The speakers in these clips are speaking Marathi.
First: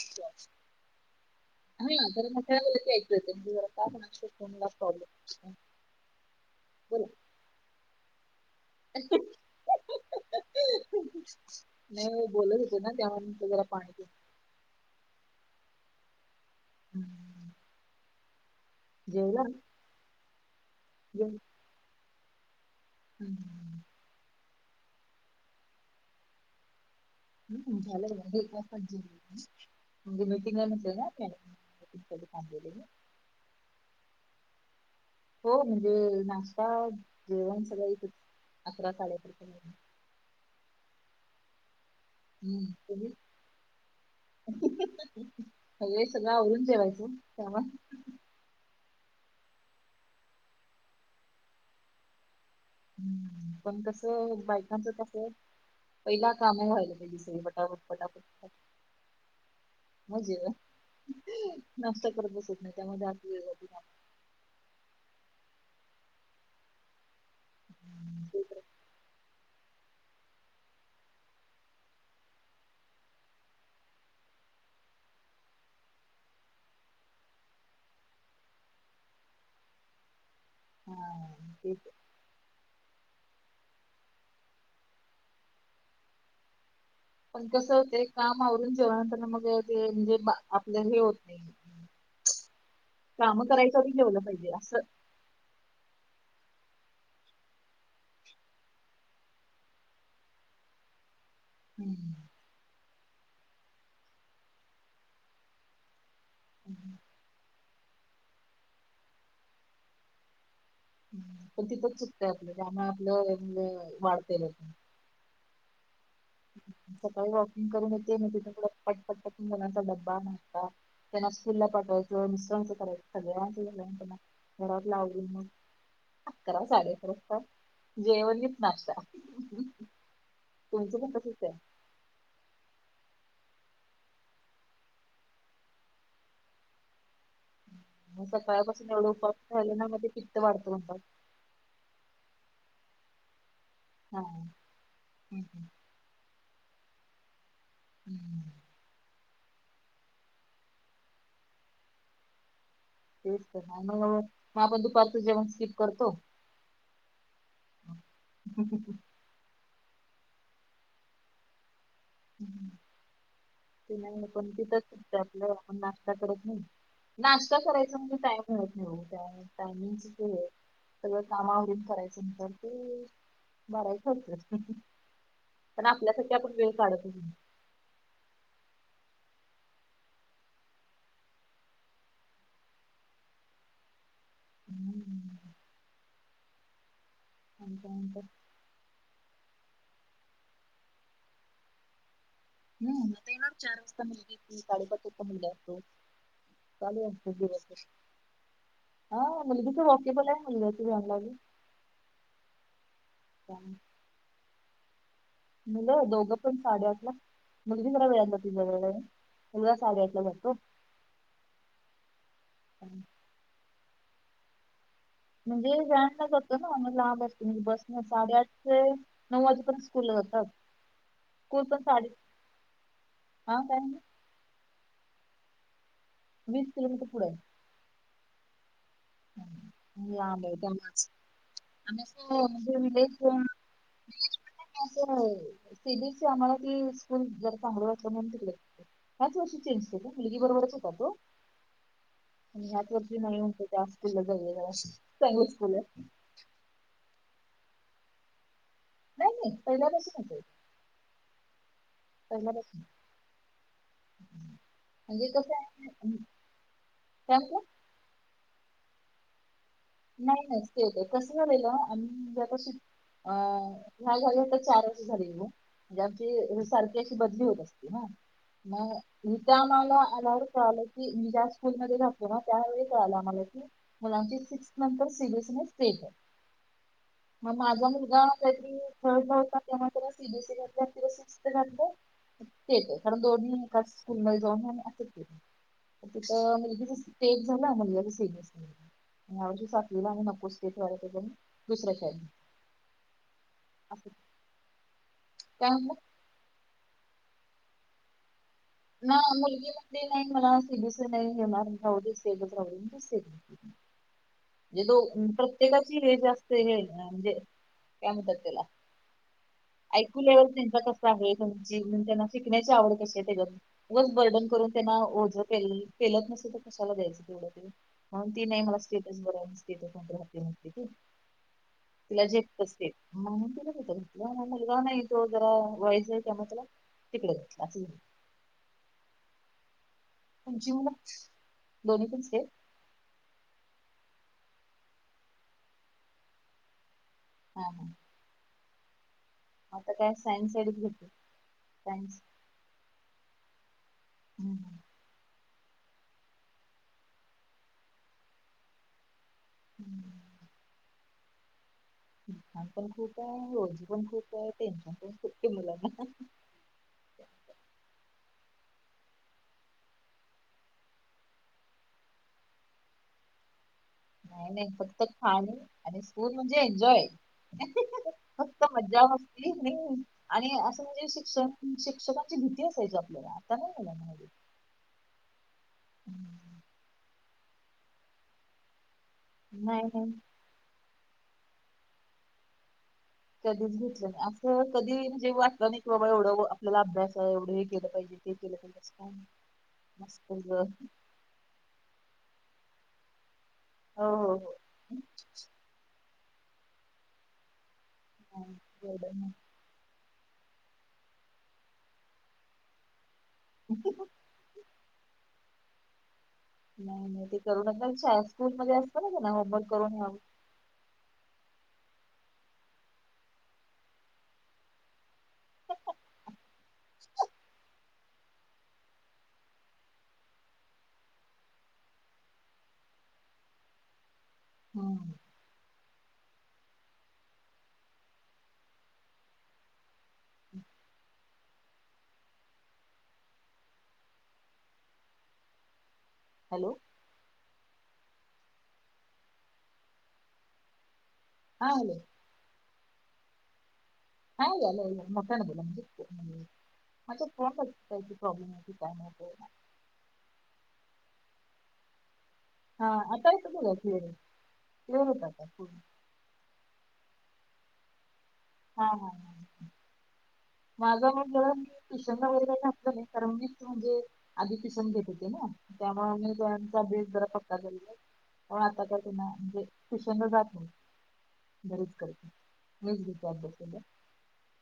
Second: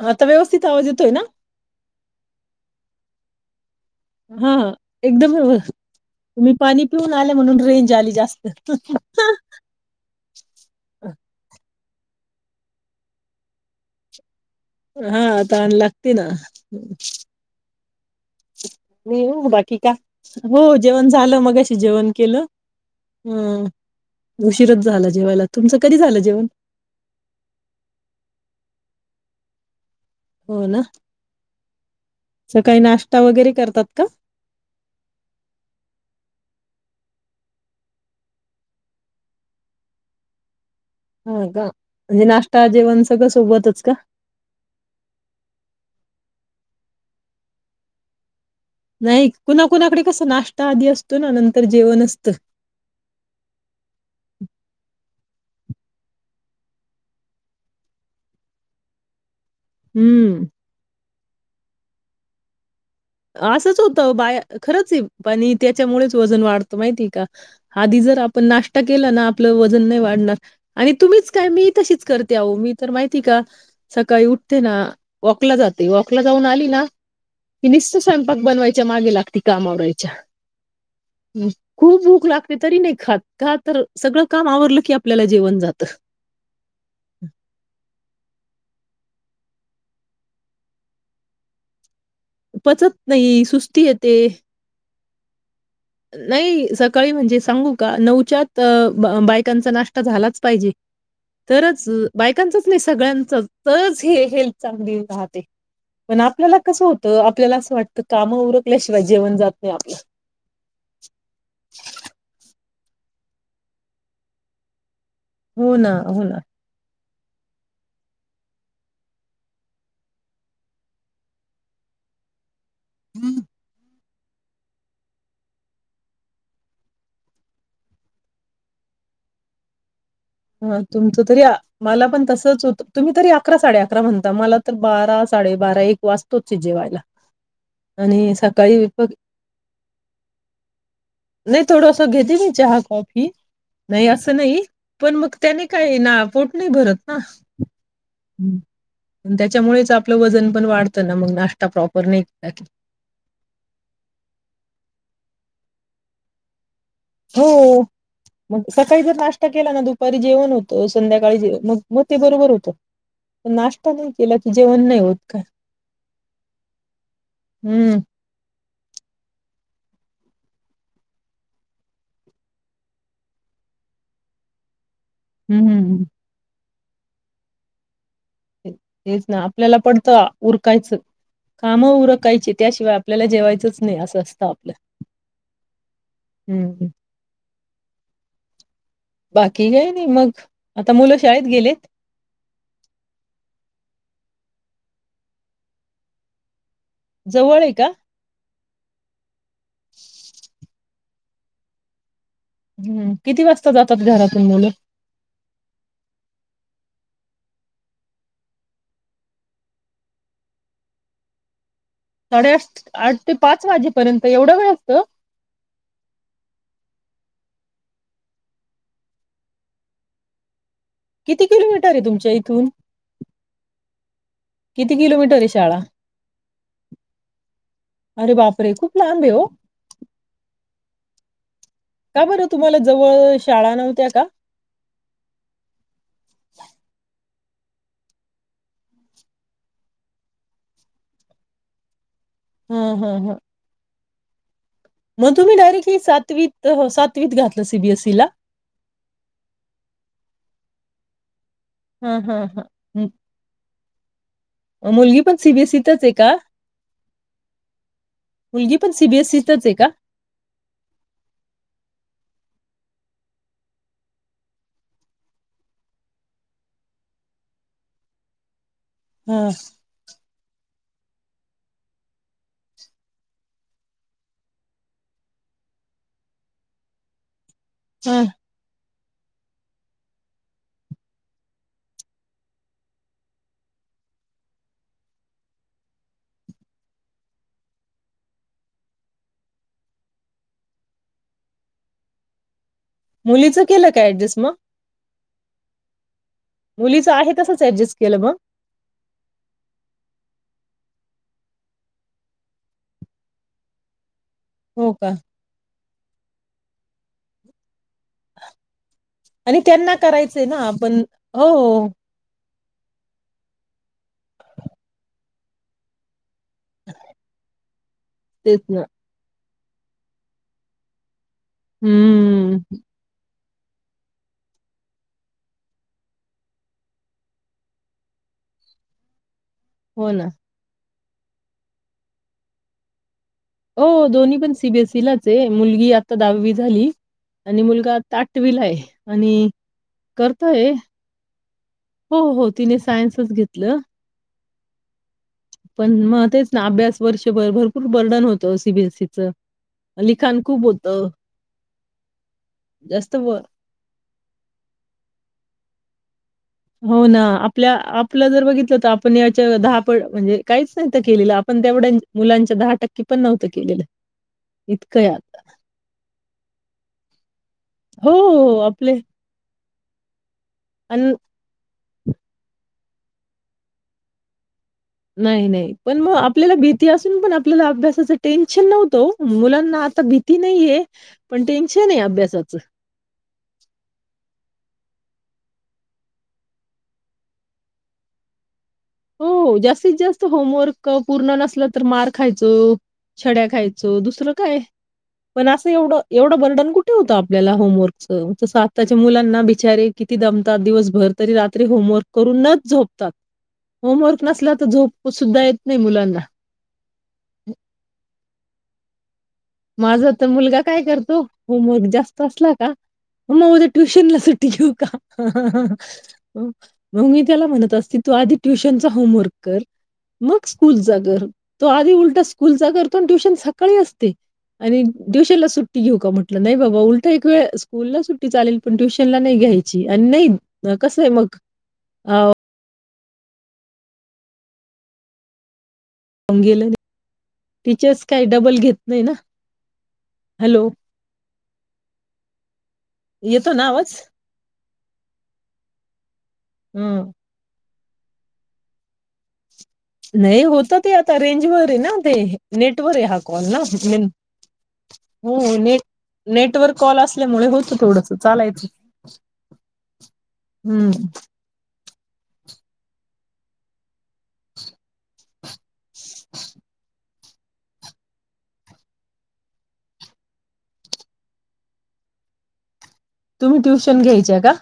आता व्यवस्थित आवाज येतोय ना? हा तर [unintelligible] हा एकदम व्यव तुम्ही पाणी बोला. पिऊन आले म्हणून रेंज आली जास्त नाही बोलत होते ना त्यामुळे त त्याला पाणी हाता आण लागते ना [unintelligible] जेवला मी बाकी का हो जेवण जेव झालं मग अशी जेवण केलं हम्म उशीरच झाला जेवायला तुमचं कधी झालं जेवण हम् झालं [unintelligible] हो ना नव्हते ते मीटिंगसाठी तर थांबलेले काही मी नाश्ता वगैरे करतात का हो म्हणजे नाश्ता जेवण सगळे अकरा साडे अकरा पर्यंत ह का म्हणजे नाश्ता जेवण [unintelligible] सगळं सोबतच का? सगळी सगळं आवरून ठेवायचं त्यावा नाही कुणाकुणाकडे कस नाश्ता आधी असतो ना नंतर जेवण असतं पण कसं बायकांच तस पहिला काम व्हायलं पायजेत सगळी पटापट पटापट पटापट हम्म नाशता करत बसत नाही त्यामध्ये आपली वेळ जाते असंच होतं बाय खरंच ए पाणी त्याच्यामुळेच वजन वाढतो माहितीय का आधी जर आपण कामामध्ये. नाश्ता केला ना आपलं व वजन नाही वाढणार आणि तुमीच काय मी तशीच करते आहो मी तर माहिती का सकाळी उठते ना वॉकला जाते वॉकला जाऊन आली ना की निस्त स्वयंपाक बनवायच्या मागे लागते काम आवडायच्या हा तेच खूप भूक लागते तरी नाही ख ख तर सगळं काम आवरलं की आपल्याला जेवण जात पण कसं होते कामवरून जेवण त्यांना मग ते म्हणजे आपल्या हे होत नाही पचत काम नाही करायच्या सुस्ती आधी येते जेवलं पाहिजे असं नाही सकाळी म्हणजे सांगू का नऊच्यात बायकांचा नाश्ता झालाच पाहिजे तरच हम्म. बायकांचच नाही सगळ्यां तरच हे हेल्थ चांगली राहते पण आपल्याला कसं हम्म. होतं आपल्याला असं वाटतं तर काम उरकल्याशिवाय जेवण जातय आपलं पण तिथंच चुकतं आपलं त्याना आपलं वाढतेल हो ना होव ना सकाळी वॉकिंग करून येते म ति पटपट पटून करण्याचा ड्बा नता त्यांना फिरला पाठवायच्या मिसण थना घरात लावली ना अकरा साडे अकराता जेवण येत ना अा हा तुमचं या मला पण तसच होत तुम्ही तरी अकरा साडे अकरा म्हणता मला तर बारा साडेबारा एक वाजतोच जेवायला. आणि सकाळी सकाळपासून एवढं मग उपाशी राहिले ना मग ते पित्त वाढत नता नाही थोडंसं घेते मी चहा कॉफी. नाही असं नाही. मग त्यानी हम्म. काही ना. पोट नाही भरत ना. हम्म. त्याच्यामुळेच आपलं वजन पण वाढतं, ना मग नाश्ता प्रॉपर नाही केला की. तेच तर मग मग आपण दुपारच जेवण स्किप करतो. हो मग सकाळीच नास्ता केला ना दुप दुपारी जेवण होतो संध्याकाळी जेव मग मग ते बरोबर होतं. पण नाश्ता ते नाही केला पण की जेवण नाही तिथंच होत का? आपल्या आपण नाश्ता करत नाही नाश्ता करायचा हम्म म्हणजे टाईमत हो त्या टायमिंगच आहे सगळं कामावरून करायचं नंतर ते भरायचं होत. हम्म पण हम्म. आपल्यासाठीारख आपण वेळ [unintelligible] का [unintelligible] [unintelligible] हेच ना, आपल्याला पडतं उरकायचं, कामं उरकायची. त्याशिवाय आपल्याला जेवायचंच नाही असं असतं. स्थपलं [unintelligible] हम्म हम्म- [inaudible] बाकी हे नाही. मग आता मुलं शाळेत गेलेत. हम् आता ये चार वाजता मुल त काडेपातर मु असतो [unintelligible] चाल खू जवळ आहे दिवस का? [unintelligible] हाव. मणल त सर वॉकेला म्हललं तझ [unintelligible] [unintelligible] हम्म, किती वाजता जातात घरातून मुलं. मुलं दोघं पण साडेआठला मग बी जरा वेळ जातो ज वळ उघा साडेआठला जातो [unintelligible] साडे आठ? आठ ते पाच वाजे- पर्यंत एवढं वेळ असतं. म्हणजे व्याला जातो ना लाब असतो म्हणजे बस न साडेआठ ते नऊ वाजेपर्यंत स्कूलला जातात [unintelligible] किती स्कूल पण किलोमीटर हे साडे तुमच्या इथून. हा काय म्हणले? किती किलोमीटर हे शाळा. वीस किलोमीटर पुढे [unintelligible] अरे बापरे! खूप- लांब आहे ओ. [unintelligible] लांब ये त्या मूळे ह [unintelligible] आम्या का बरं सो तुम्हाला म्हणजे जवळ शाळा नव्हत्या का? [unintelligible] आम्हाला ती स्कूल जरा चांगलं वाटलं म्हणून तिकडे ह्याच वर्षी चेंज केला मुलगी बरोबरच होता तो. आणि ह्याच हां, हां, वर्षी. हां. [unintelligible] स्कूलला जाऊ या जरा. मग चांगलं तुम्ही स्कूल डायरेक्टली आहे. सातवीतात हो सात वीत घातलं सि बी एसी ला? नाय नाय पहिला पासूनच आहे. हा हा हा पहिल्यापासून हम्म, मुलगी म्हणजे पण सी कसं बी एस सी तच आहे का? काय म्हटला? मुलगी, पण सी बी एस सी तच आहे का? नाही नाही स्टेट आहे, कसं झालेला आम्ही जे आता सी आ ह्या झाली आता चार वर्ष झालेलो म्हणजे आमची सारखी अशी बदली होत असती हा. [unintelligible] म हां, इथे आम्हाला अलाउड कॉल ती मी ज्या स्कूलमध्ये राहातो ना, त्यावेळी कळालं आम्हाला की मुलांची सिक्स नंतर सी बी एस सी नाय स्टेट आहे. म माझा मुलगा, हां. काहीतरी थर्डला होता तेव्हा त्याला सी बी एस सी ला घातला तिला सिक्स्थ घातलय स्टेट आहे, कारण दोन्ही एका स्कूल मध्ये जाऊन [unintelligible] तिथं मुलगीचा स्टेट झाला मुलग्याच्या सी बी एस सी या वर्षी सातवीला आणि नकोस स्टेट [unintelligible] दुसऱ्या शाळेत मुलीचं केलं काय ऍडजस्ट मग? काय हो? मुलीच आहे तसचं ऍडजस्ट केलं मग? नाय मुलगीमध्ये नाही झाला सी बी एस सी नाही होणार जाऊ दे स्टेटच राहू दे दिसते. म्हणजे हो दो का? प्रत्येकाची हे जास ते हे [unintelligible] म्हणजे काय म्हणतात त्याला आणि त्यांना आई क्यू करायचंय लेवल ना त्यांचा आपण कसं आहे हो, त्यांचे हो. म्हणून त्यांना शिक शिकण्याची आवड कशी आहे त्याच्यावरून वर बर्डन करून त्यांना ओझा केलं केलत नसत तिथं कशाला द्याचं तेवढ ते म्हणून ती तेच नाही मला ना. स्टेटस बरा आहेस. तिथं पण राहते म्हणते ती. तुला हं. जेपतस ते तिथच होतं म म मुलगा नाही तो जरा वयचा आहे त्यामुळे त्याला तिकडेच घातला असं हो ना. उंची म मग दोन्ही पण सेम हो दोन्ही पण सी बी एस सी लाच आहे मुलगी आता दहावी झाली आणि हा हा मुलगा आटवी ला आहे. आणि आता काय सायन्स करतोय साईडच घेतली हो सायन्स हो तिने सायन्स तच घेतलं. हम्म पण मग तेच ना अभ्यास वर्षभर भरपूर बर्डन होतं सीबीएसईचं लीखान खूप होतं दुान पण जास्त खूप व आहे रोजी पण खूप आहे टेन्शन पण खूप आहे मुलाला हो ना. आपल्या आपलं जर बघितलं आपण या दहा पण म्हणजे काहीच नाहीत केलेलं आपण तेवढ्या मुलांच्या दहा टक्के पण नव्हतं केलेलं नाही नाही इतकं फक्त आहे आता. खाणे आणि स्ूर म्हणजे एन्जॉय हो हो आपले नाही आणि असं म्हणजे अन शिक्षण प्रिककांची भीती असायची आपल्याला आता नाहीला मा नाही नाही पण मग आपल्याला भीती असून पण आपल्याला अभ्यासाचं टेन्शन नव्हतं नाही मुलांना आता नाही भीती नाहीये पण टेन्शन आहे अभ्यासाचं कधीच घेतलं नाही असं कधी म्हणजे वाटलं नाही कि बाबा एवढं आपल्याला अभ्यास आहे एवढं हे केलं पाहिजे ते केलं पाहिजे असं काय नाही. हो जास्तीत जास्त मस्त ग होमवर्क पूर्ण नसलं तर मार् खायचं छड्या खायच हो दुसरं हो काय हो. पण असं एवढं एवढं बर्डन कुठे हों आपल्याला होमवर्क नाही तस आत्ताच्या एवढं नाही मुलांना बिचारीे किती दमतात दिवसभर तरी रात्री होमवर्क करून नच झोपतात होमवर्क नसला तर झोप सुद्धा आहेत नाही मुलांना नाही नाही ते करू नदम स् स्कूमध्येध्ये असत का ना होमवर्क करून माझा यावं. तर मुलगा काय करतो होमवर्क जास्त असला का मग म उद्या ट्युशनला सुट्टी घेऊ का मग मी त्याला म्हणत असते तू आधी ट्युशनचा होमवर्क कर मग स्कूलचा कर तो आधी उलटा स्कूलचा करतो ट्युशन सकाळी असते आणि हम्म ट्युशनल सुट सुट्टी घेऊ का म्हटलं नाही बाबा उलट एक वेळ स्कूलला सुट्टी चालेल पण ट्युशनला नाही घ्यायची आणि नाही कसय मग अ अंगेले हॅलो टीचर्स काय डबल घेत नाही ना हॅलो हाल येतो ना आवाज हा यायलंय म्हणजे मोठण्यान बोला म हं ते को हो [unintelligible] नाही होत ते आता रेंज वरे ना ते, नेटवर आहे हा आता कॉल येतो ना बघा क्लिअर क्लिअर होत हो आता फुल ने नेटवर् कॉल असल्यामुळे होतं थोडं चालायचं हा हा हा. हम्म! ट्युशन ला वगैरेलं नाही कारण मी त म्हणजे आधी ट्युशन घेत होते ना! त्यामुळे आम्हीचा बेस आता त्यां म्हणजे, ट्युशन ला जात नाही घरीच करते म तुम्ही ट्युशन घ्यायचे का?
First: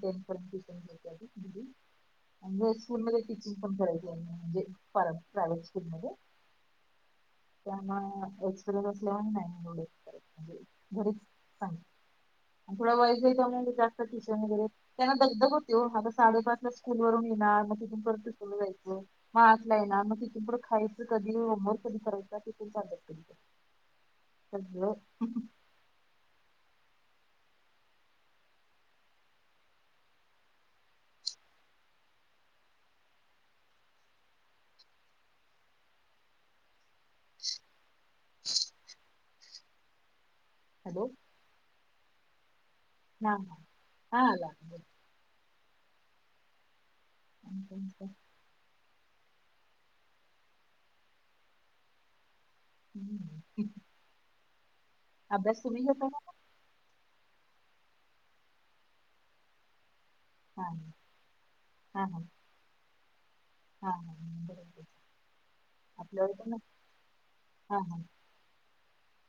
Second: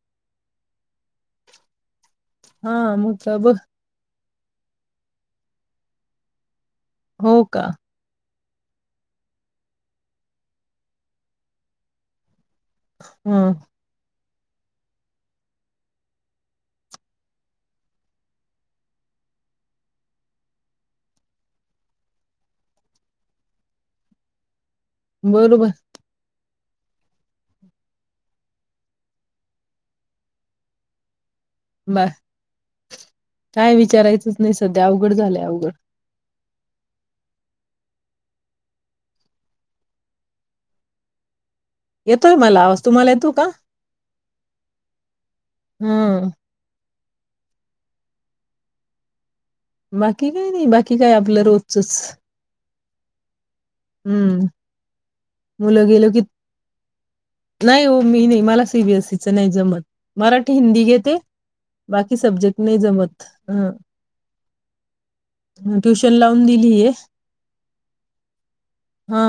[unintelligible] म [unintelligible] हा मग स्कूलमध्ये का ब टीचिंग पण करायच. म्हणजे पर प्रायवट स्कूलमध्ये. हो का हा हा [unintelligible] [unintelligible] त्यांना दग दग होते हो, आता साडेपाच ला स्कूल वरून येणार, मग तिथून परत ट्युशनला जायचं म आठला येणार, मग तिथून पुंढ खायचं कधी होमवर्क कधी करायचा तथून सात बरोबर. बा काय विचारायचंच नाही सध्या अवघड झालंय अवघड. हॅलो येतोय मला आवाज तुम्हाला येतो का नाही हा आला. हम्म! [unintelligible] बाकी काय नाही बाकी काय आपलं रोजचच. [unintelligible] हम्म! अभ्यास तुम्ही मुलं गेलो घेता की का? नाही हो मी नाही मला सीबीएसईचं नाही जमत. मराठी हा हिंदी घेते हा बाकी हा सब्जेक्ट नाही जमत. हा ट्युशन लावून [unintelligible] दिलीये. हा हा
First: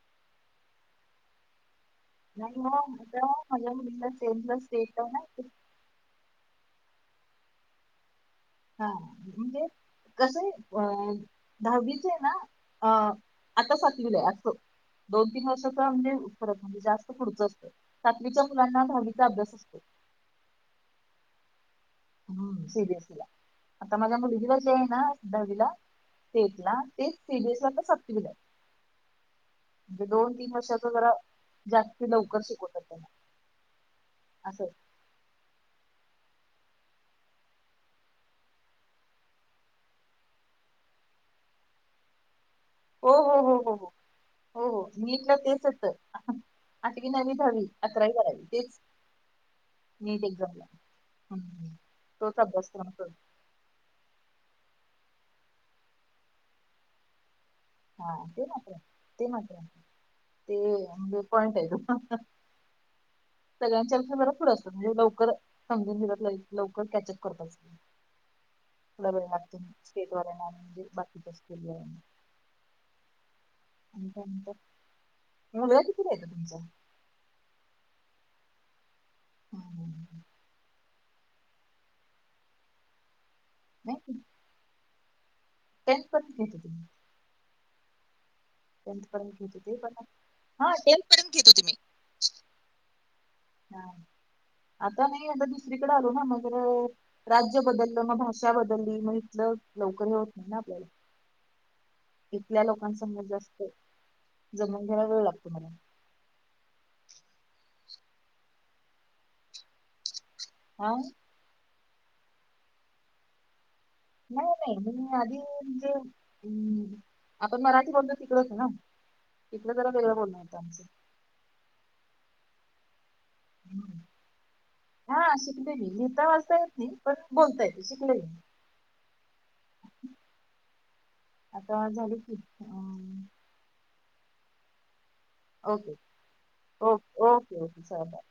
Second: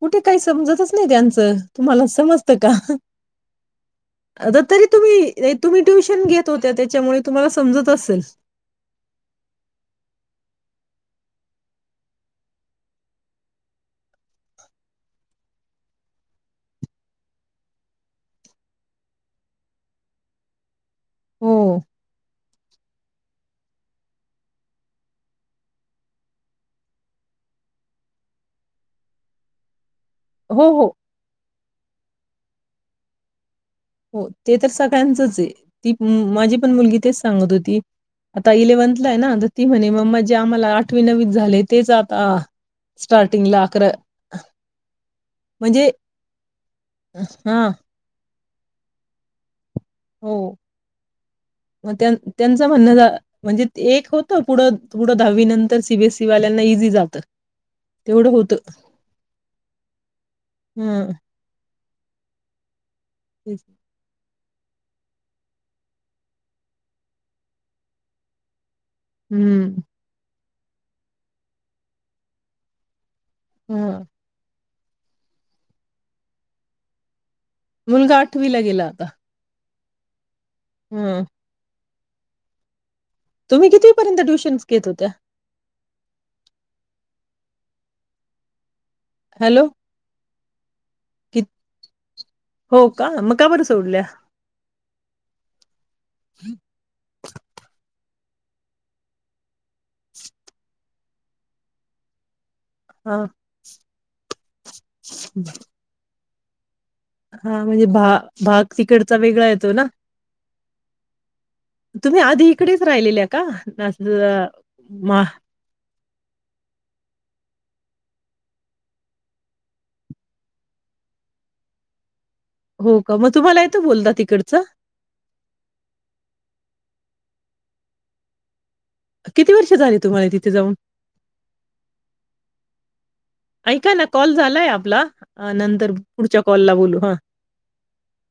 कुठे काही समजतच नाही त्यांचं. तुम्हाला समजत नाही का हो आता माझ्या मुलीला टेंथला आता तरी स्टेट ला ना तुम्ही तुम्ही ट्युशन घेत होत्या ते त्याच्या मुळे तुम्हाला समजत असल. हा म्हणजे कसं आहे अ दहावीचे ना अ आता सातवीला आहे अस दोन तीन वर्षाचा म्हणजे फरत म्हणजे जास्त पुढच असतं सातवीच्या मुलांना दहावीचा अभ्यास असतो. हो. हम्म सीबीएसइला आता माझ्या मुलगीला जे आहे ना दहावीला स्टेट ला तेच सीबीएसइ ला सातवीला आहे. म्हणे दोन तीन हो, वर्षा हो. जरा जास्ती दऊ [unintelligible] हो ते तर सगळ्यांचच आहे ती माझी पण मुलगी तेच सांगत होती आता इलेव्हन्थला आहे ना तर ती म्हणे जे आम्हाला आठवी नववी झाले तेच आता हो हो हो स्टार्टिंगला हो अकरा हो हो हो नीटला तेच होत म्हणजे आठवी नववी दहावी हा. अकरावी बारावी. तेच. नीट हो एक्झामला हम्म. म त्यांन तोच त्यांनचं म्हणणं अभ्यासक्रम झा म्हणजे एक होतं पुढं पुढ दहावी नंतर सीबीएसई वाल्यांना इझी जातं. हा तेवढं ते होतं. मात्र ते मात्र ते हं. म्हणजे पॉईंट आहे तो. हा हा तेच. सगळ्यांच्या पेक्षा जरा पुढ असतो. म्हणजे लवकर समजून घेतात लवकर कॅचअप करतात. हं. [unintelligible] म्हजे बाकीच्या स्किल [unintelligible] अ हां. [unintelligible] मुलगा कितीला येतो तुमचा? मुलगा आठवीला गेला आता. हम्म, हम्म, हम्म. हम्म तुम्ही कितीपर्यंत ट्युशन्स घेत होत्या. टेस्ट पण घेता [unintelligible] टेंथ पर्यंत घेत हॅलो. होते पण हा टेन्थपर्यंत की घेत होते मी. हो का? मग का बरं हा सोडल्या? आता नाही आता दुसरीकडे आलो ना मग राज्य बदललं मग भाग बदलली मग इथल लवकर हे होत नाही ना आपल्याला आपल्या लोकांचा हां. मजा असतय जमवून घ्यायला वेळ लागतो मला. हा म्हणजे भा भाग तिकडचा वेगळा येतो ना. आह तुम्ही आधी इकडेच राहिलेल्या का? असं नाही नाही म्हणजे मी मा आधी म्हणजे हम्म आपण मराठी बोलतो तिकडच ना इथलं जरा वेगळंच बोलण होतं आमचं हो का? मग तुम्हाला येतं बोलता तिकडचं? हा [unintelligible] लिहिता वाचता येत नाही पण बोलता येत शिकले किती वर्ष झाली तुम्हाला तिथे जाऊन आता झाली की ऐका ना कॉल झालाय आपला अ, नंतर ओके पुढच्या कॉलला ओ बोलू. हां. Okay ओकेच bye